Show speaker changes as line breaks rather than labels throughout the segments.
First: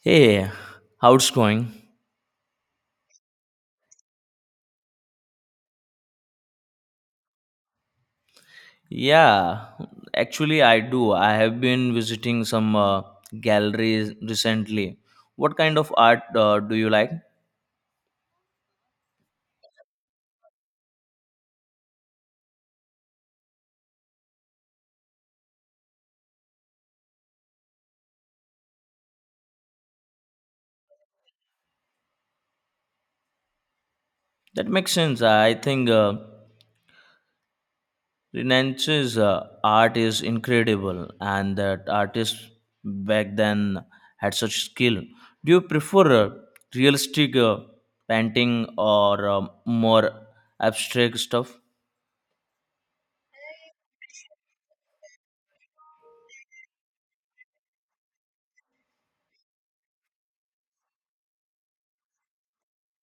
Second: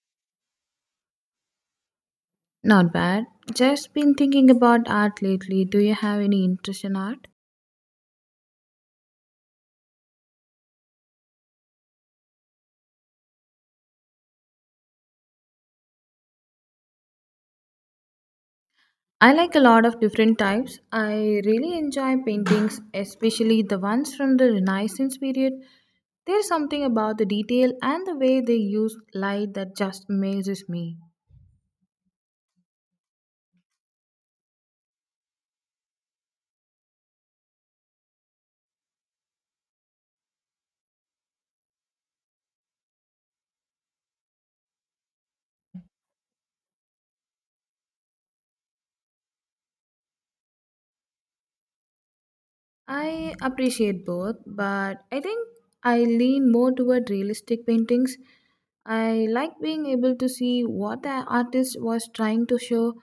Hey, how's it going?
Not bad. Just been thinking about art lately. Do you have any interest in art?
Yeah, actually, I do. I have been visiting some galleries recently. What kind of art do you like?
I like a lot of different types. I really enjoy paintings, especially the ones from the Renaissance period. There's something about the detail and the way they use light that just amazes me.
That makes sense. I think Renaissance's art is incredible, and that artists back then had such skill. Do you prefer realistic painting or more abstract stuff?
I appreciate both, but I think I lean more toward realistic paintings. I like being able to see what the artist was trying to show.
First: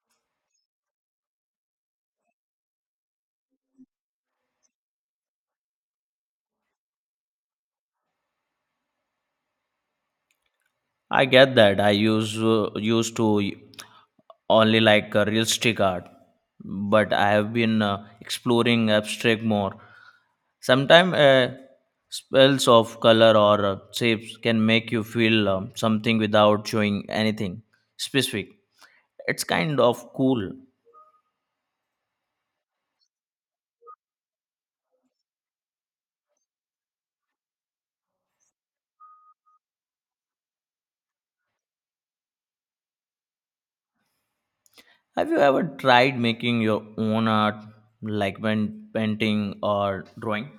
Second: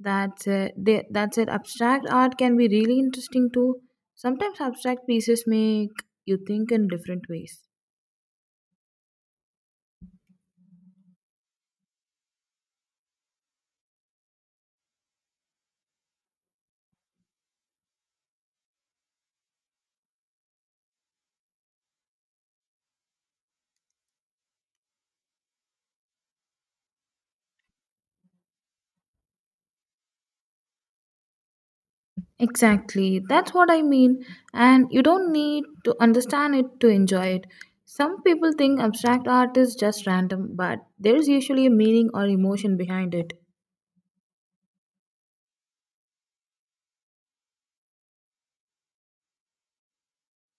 That's it. Abstract art can be really interesting too. Sometimes abstract pieces make you think in different ways.
I get that. I use used to only like realistic art, but I have been exploring abstract more. Sometimes spells of color or shapes can make you feel something without showing anything specific. It's kind of cool.
Exactly. That's what I mean. And you don't need to understand it to enjoy it. Some people think abstract art is just random, but there's usually a meaning or emotion behind it.
Have you ever tried making your own art, like painting or drawing?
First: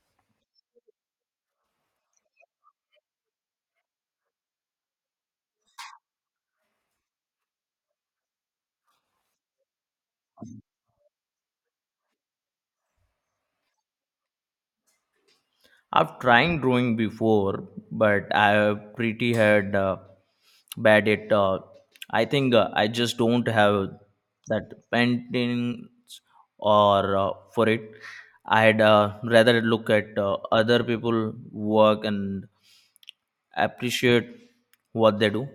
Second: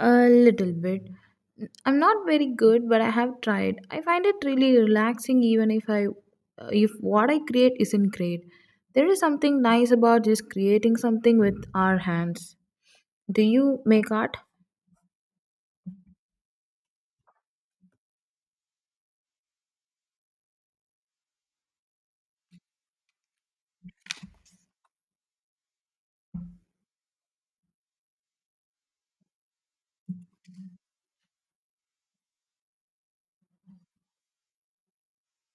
A little bit. I'm not very good, but I have tried. I find it really relaxing even if what I create isn't great. There is something nice about just creating something with our hands. Do you make art?
I've tried drawing before, but I pretty had bad at. I think I just don't have that paintings or for it. I'd rather look at other people work and appreciate what they do.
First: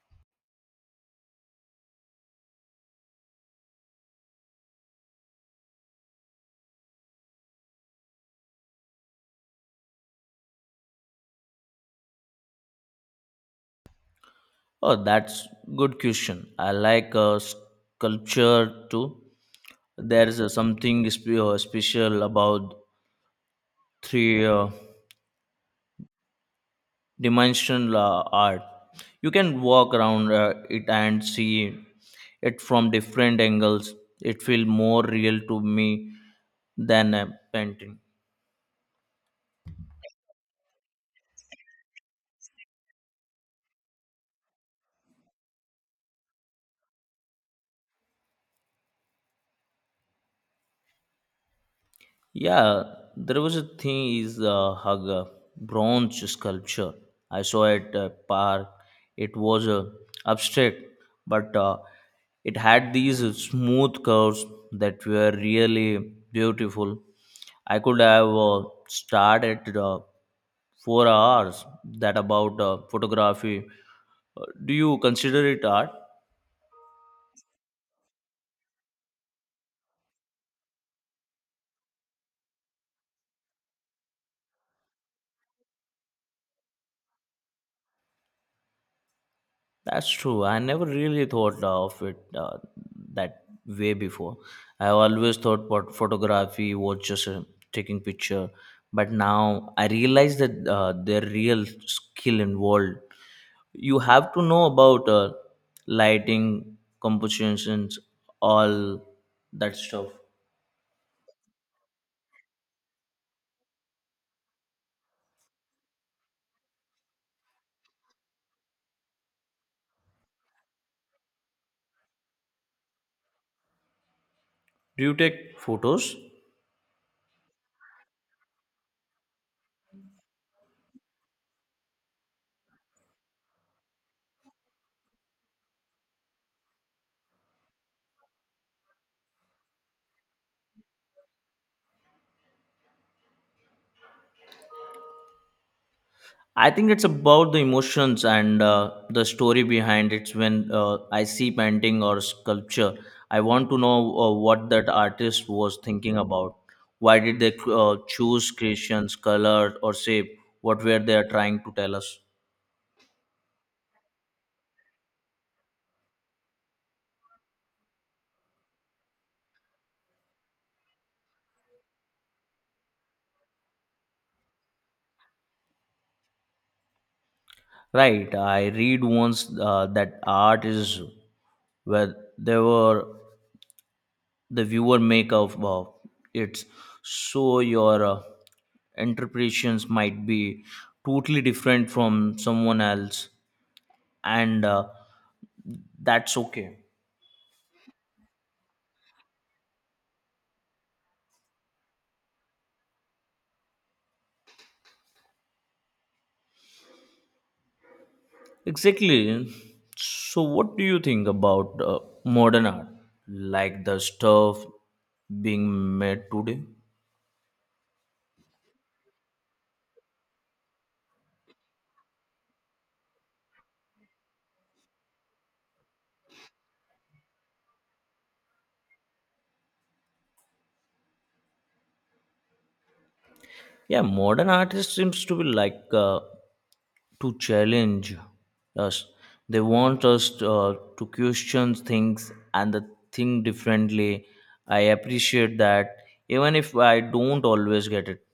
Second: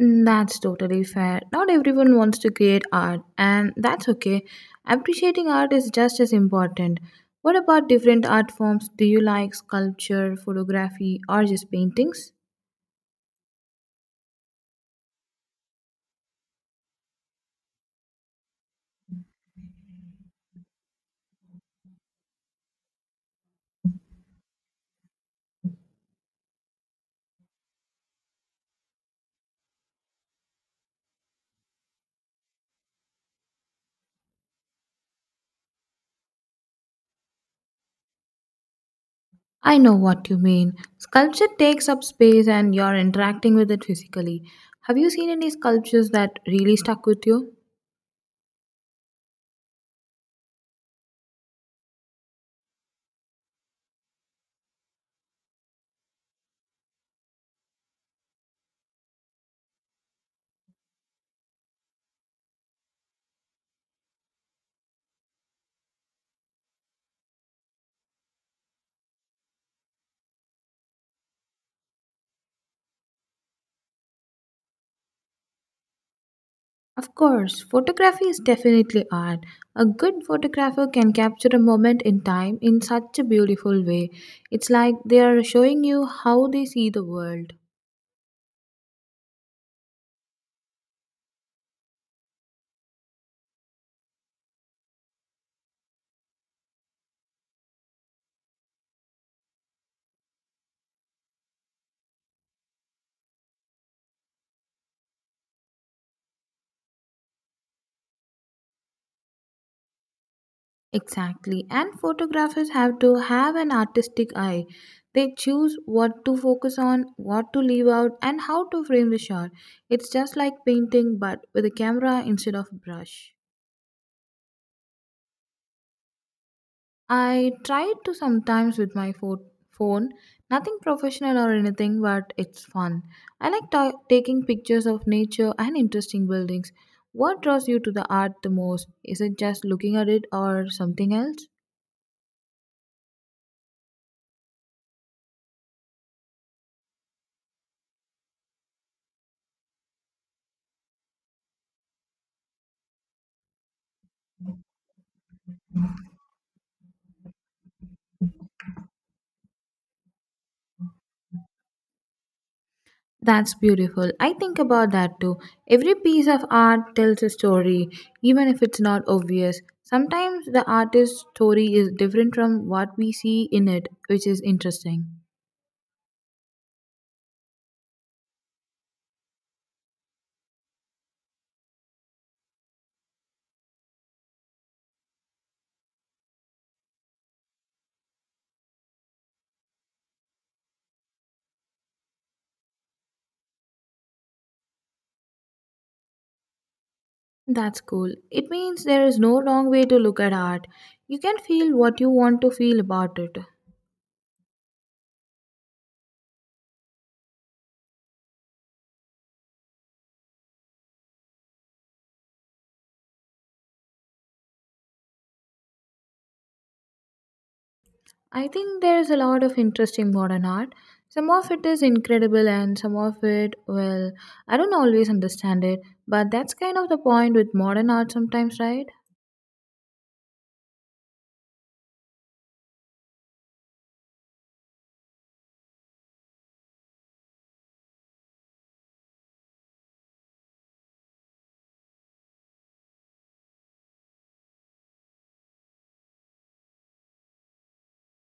Mm, that's totally fair. Not everyone wants to create art, and that's okay. Appreciating art is just as important. What about different art forms? Do you like sculpture, photography, or just paintings?
Oh, that's good question. I like sculpture too. There's something special about three. Dimensional art. You can walk around it and see it from different angles. It feels more real to me than a painting.
I know what you mean. Sculpture takes up space and you're interacting with it physically. Have you seen any sculptures that really stuck with you?
Yeah, there was a thing is a hug a bronze sculpture. I saw at a park. It was abstract, but it had these smooth curves that were really beautiful. I could have starred at 4 hours that about photography. Do you consider it art?
Of course, photography is definitely art. A good photographer can capture a moment in time in such a beautiful way. It's like they are showing you how they see the world.
That's true. I never really thought of it that way before. I always thought what photography was just taking picture, but now I realize that there real skill involved. You have to know about lighting, compositions, all that stuff.
Exactly. And photographers have to have an artistic eye. They choose what to focus on, what to leave out, and how to frame the shot. It's just like painting, but with a camera instead of brush.
Do you take photos?
I try to sometimes with phone. Nothing professional or anything, but it's fun. I like taking pictures of nature and interesting buildings. What draws you to the art the most? Is it just looking at it or something else?
I think it's about the emotions and the story behind it. When I see painting or sculpture, I want to know what that artist was thinking about. Why did they choose creations, color, or shape? What were they trying to tell us?
That's beautiful. I think about that too. Every piece of art tells a story, even if it's not obvious. Sometimes the artist's story is different from what we see in it, which is interesting.
Right, I read once that art is where they were the viewer make of it so your interpretations might be totally different from someone else and that's okay
That's cool. It means there is no wrong way to look at art. You can feel what you want to feel about it.
exactly so what do you think about modern art like the stuff being made today.
I think there is a lot of interesting modern art. Some of it is incredible, and some of it, well, I don't always understand it, but that's kind of the point with modern art sometimes, right?
Yeah, modern artists seems to be like to challenge us. They want us to question things and the think differently. I appreciate that, even if I don't always get it.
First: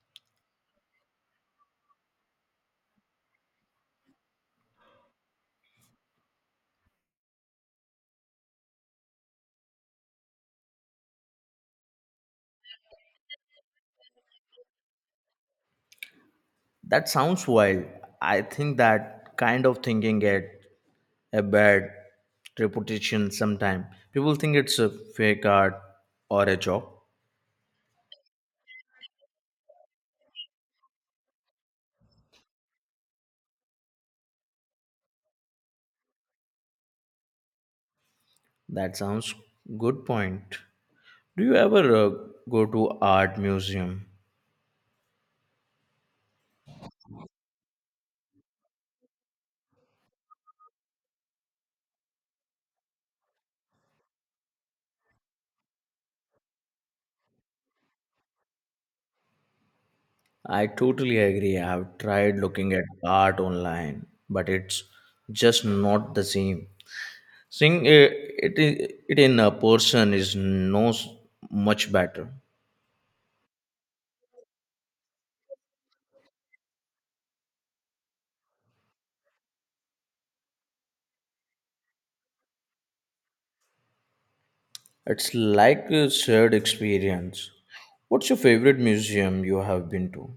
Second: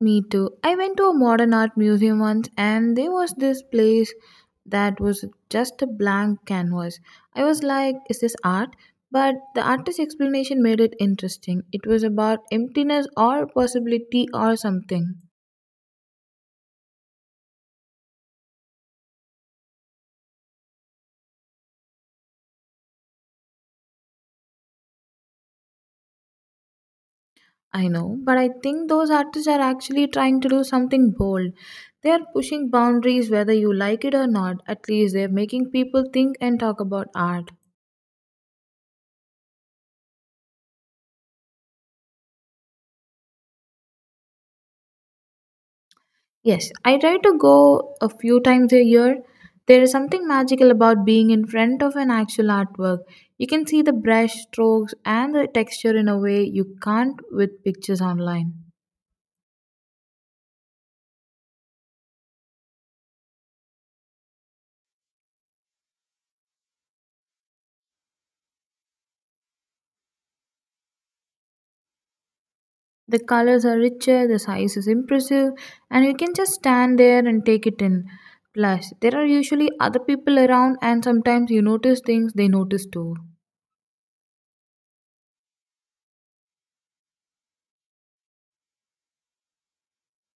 Me too. I went to a modern art museum once and there was this place that was just a blank canvas. I was like, is this art? But the artist's explanation made it interesting. It was about emptiness or possibility or something.
That sounds wild. I think that kind of thinking get a bad reputation sometime. People think it's a fake art or a job.
I know, but I think those artists are actually trying to do something bold. They are pushing boundaries whether you like it or not. At least they're making people think and talk about art.
That sounds good point. Do you ever go to art museum?
Yes, I try to go a few times a year. There is something magical about being in front of an actual artwork. You can see the brush strokes and the texture in a way you can't with pictures online.
I totally agree. I've tried looking at art online, but it's just not the same. Seeing it in a person is no s- much better.
The colors are richer, the size is impressive, and you can just stand there and take it in. Plus, there are usually other people around, and sometimes you notice things they notice too.
It's like a shared experience. What's your favorite museum you have been to?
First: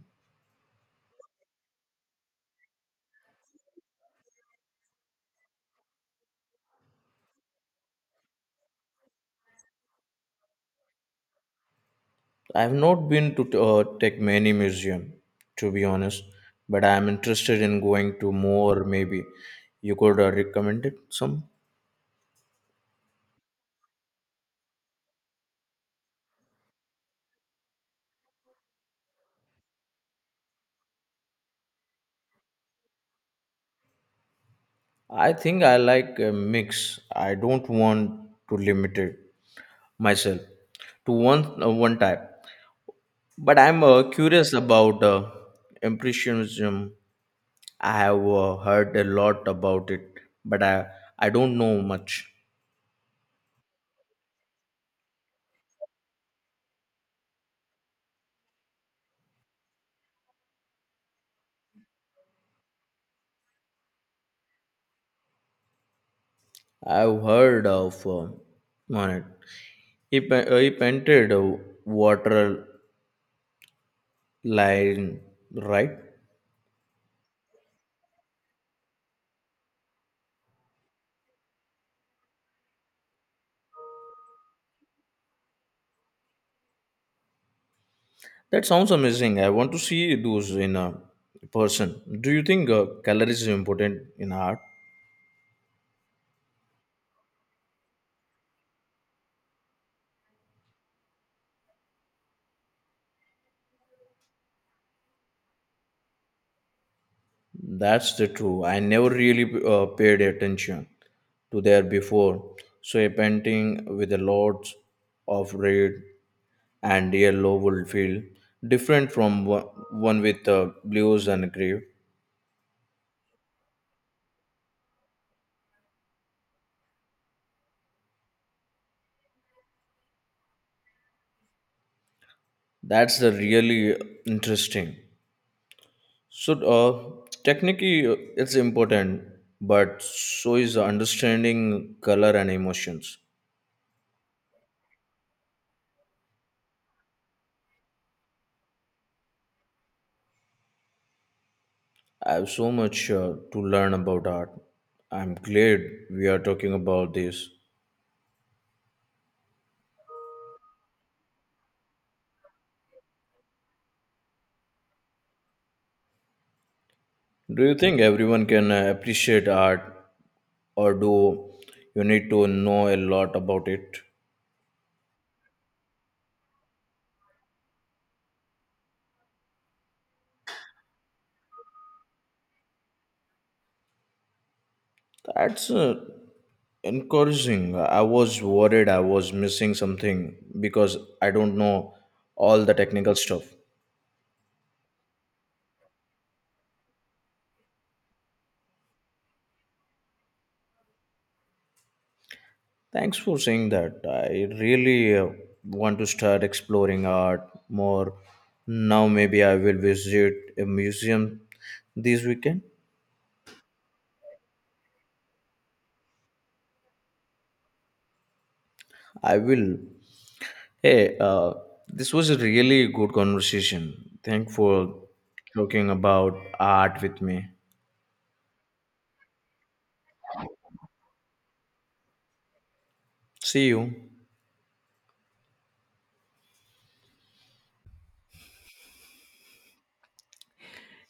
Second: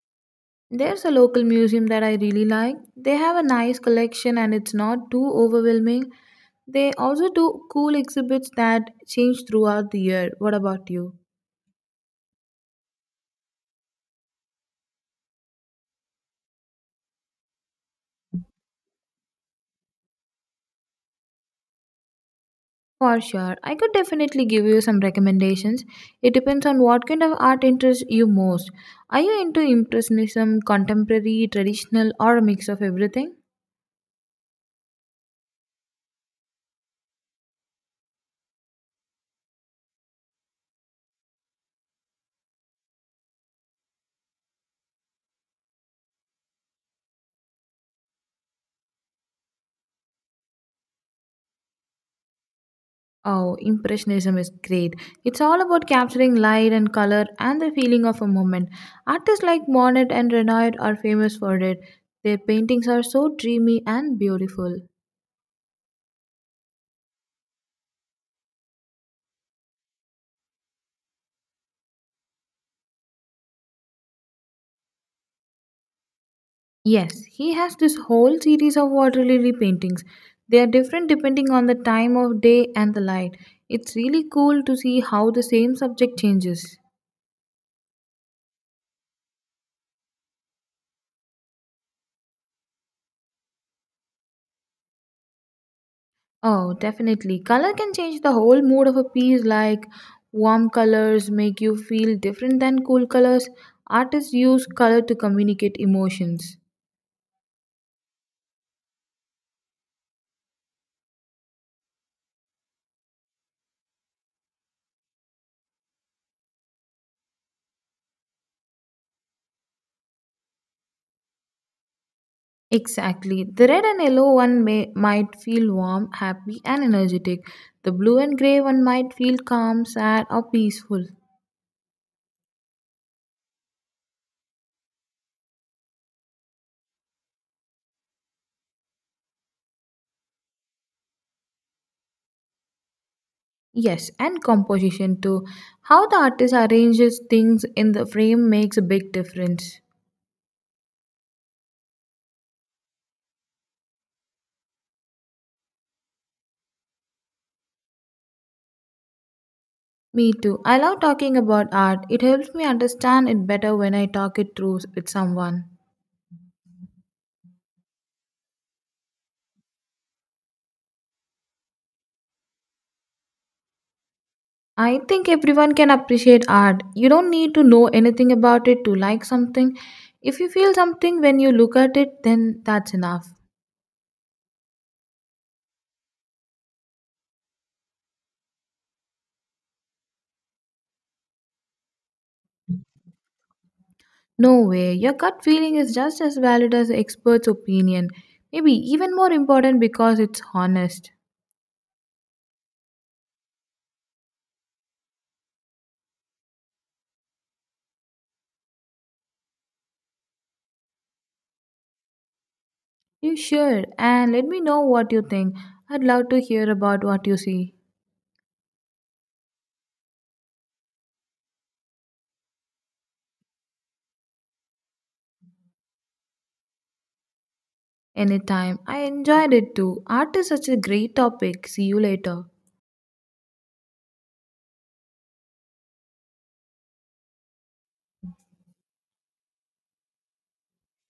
There's a local museum that I really like. They have a nice collection and it's not too overwhelming. They also do cool exhibits that change throughout the year. What about you?
I've not been to tech many museum, to be honest, but I'm interested in going to more. Maybe you could recommend it some.
For sure. I could definitely give you some recommendations. It depends on what kind of art interests you most. Are you into Impressionism, contemporary, traditional, or a mix of everything?
I think I like a mix. I don't want to limit it myself to one type. But I'm curious about impressionism. I have heard a lot about it, but I don't know much.
Oh, Impressionism is great. It's all about capturing light and color and the feeling of a moment. Artists like Monet and Renoir are famous for it. Their paintings are so dreamy and beautiful.
I've heard of on it. He painted a water line, right?
Yes, he has this whole series of water lily paintings. They are different depending on the time of day and the light. It's really cool to see how the same subject changes.
That sounds amazing. I want to see those in a person. Do you think color is important in art?
Oh, definitely. Color can change the whole mood of a piece, like warm colors make you feel different than cool colors. Artists use color to communicate emotions.
That's the true. I never really paid attention to there before. So a painting with a lot of red and yellow will feel different from one with blues and gray.
Exactly. The red and yellow one might feel warm, happy, and energetic. The blue and gray one might feel calm, sad, or peaceful.
That's the really interesting. So technically, it's important, but so is understanding color and emotions.
Yes, and composition too. How the artist arranges things in the frame makes a big difference.
I have so much to learn about art. I'm glad we are talking about this.
Me too. I love talking about art. It helps me understand it better when I talk it through with someone.
Do you think everyone can appreciate art, or do you need to know a lot about it?
I think everyone can appreciate art. You don't need to know anything about it to like something. If you feel something when you look at it, then that's enough.
That's encouraging. I was worried I was missing something because I don't know all the technical stuff.
No way. Your gut feeling is just as valid as the expert's opinion. Maybe even more important because it's honest.
Thanks for saying that. I really want to start exploring art more. Now, maybe I will visit a museum this weekend.
You should, and let me know what you think. I'd love to hear about what you see.
I will. Hey, this was a really good conversation. Thank for talking about art with me.
Anytime. I enjoyed it too. Art is such a great topic. See you later.
See you.